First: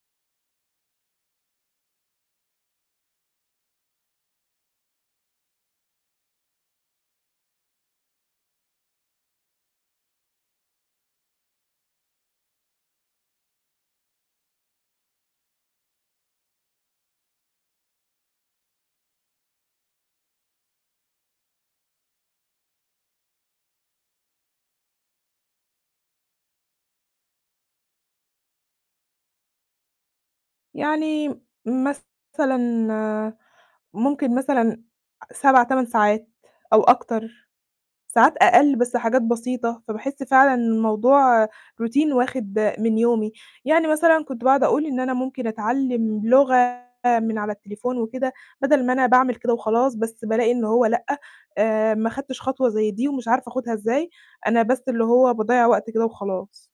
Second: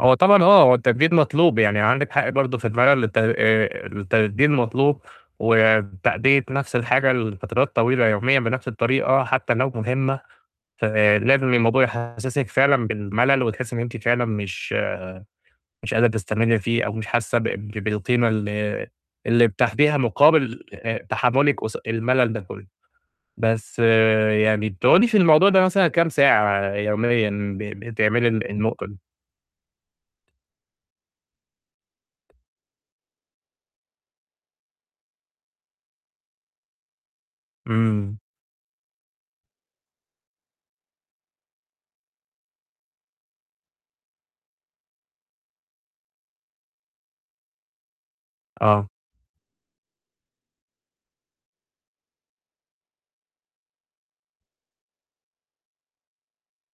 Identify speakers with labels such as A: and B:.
A: هو طبعًا آه، هو التجديد مطلوب، يعني عندِك حق برضه في المَلَل الت آآ التجديد المطلوب، وتأدية نَفْس الحاجة لفترات طويلة يوميًا بنَفْس الطريقة حتّى لو مهمّة، فلازم الموضوع يحسِّسك فعلًا بالمَلَل وتحس إن أنتِ فعلًا مش مش قادرة تستمرّي فيه أو مش حاسّة بق بالقيمة اللي اللي بتاخديها مقابل آآ، تحمُّلِك قص المَلَل ده كُلّه. بس يعني بتقعُدي في الموضوع ده مثلًا كام ساعة يوميًا ب بتعملي الن النقطة دي؟
B: يعني مثلًا ممكن مثلًا أ 7، 8 ساعات أو أكتر،
A: إمم.
B: ساعات أقل، بس حاجات بسيطة، فباحس فعلًا الموضوع روتين واخد من يومي. يعني مثلًا كنت باقعُد أقول إن أنا ممكن أتعلِّم لغة من على التليفون وكده بَدَل
A: آه.
B: ما أنا باعمل كده وخلاص، بس بالاقي إنّه هو لأ، آآ، ما خدتش خطوة زي دي ومش عارفة آخُدها إزاي، أنا بس اللي هو باضيّع وقت كده وخلاص.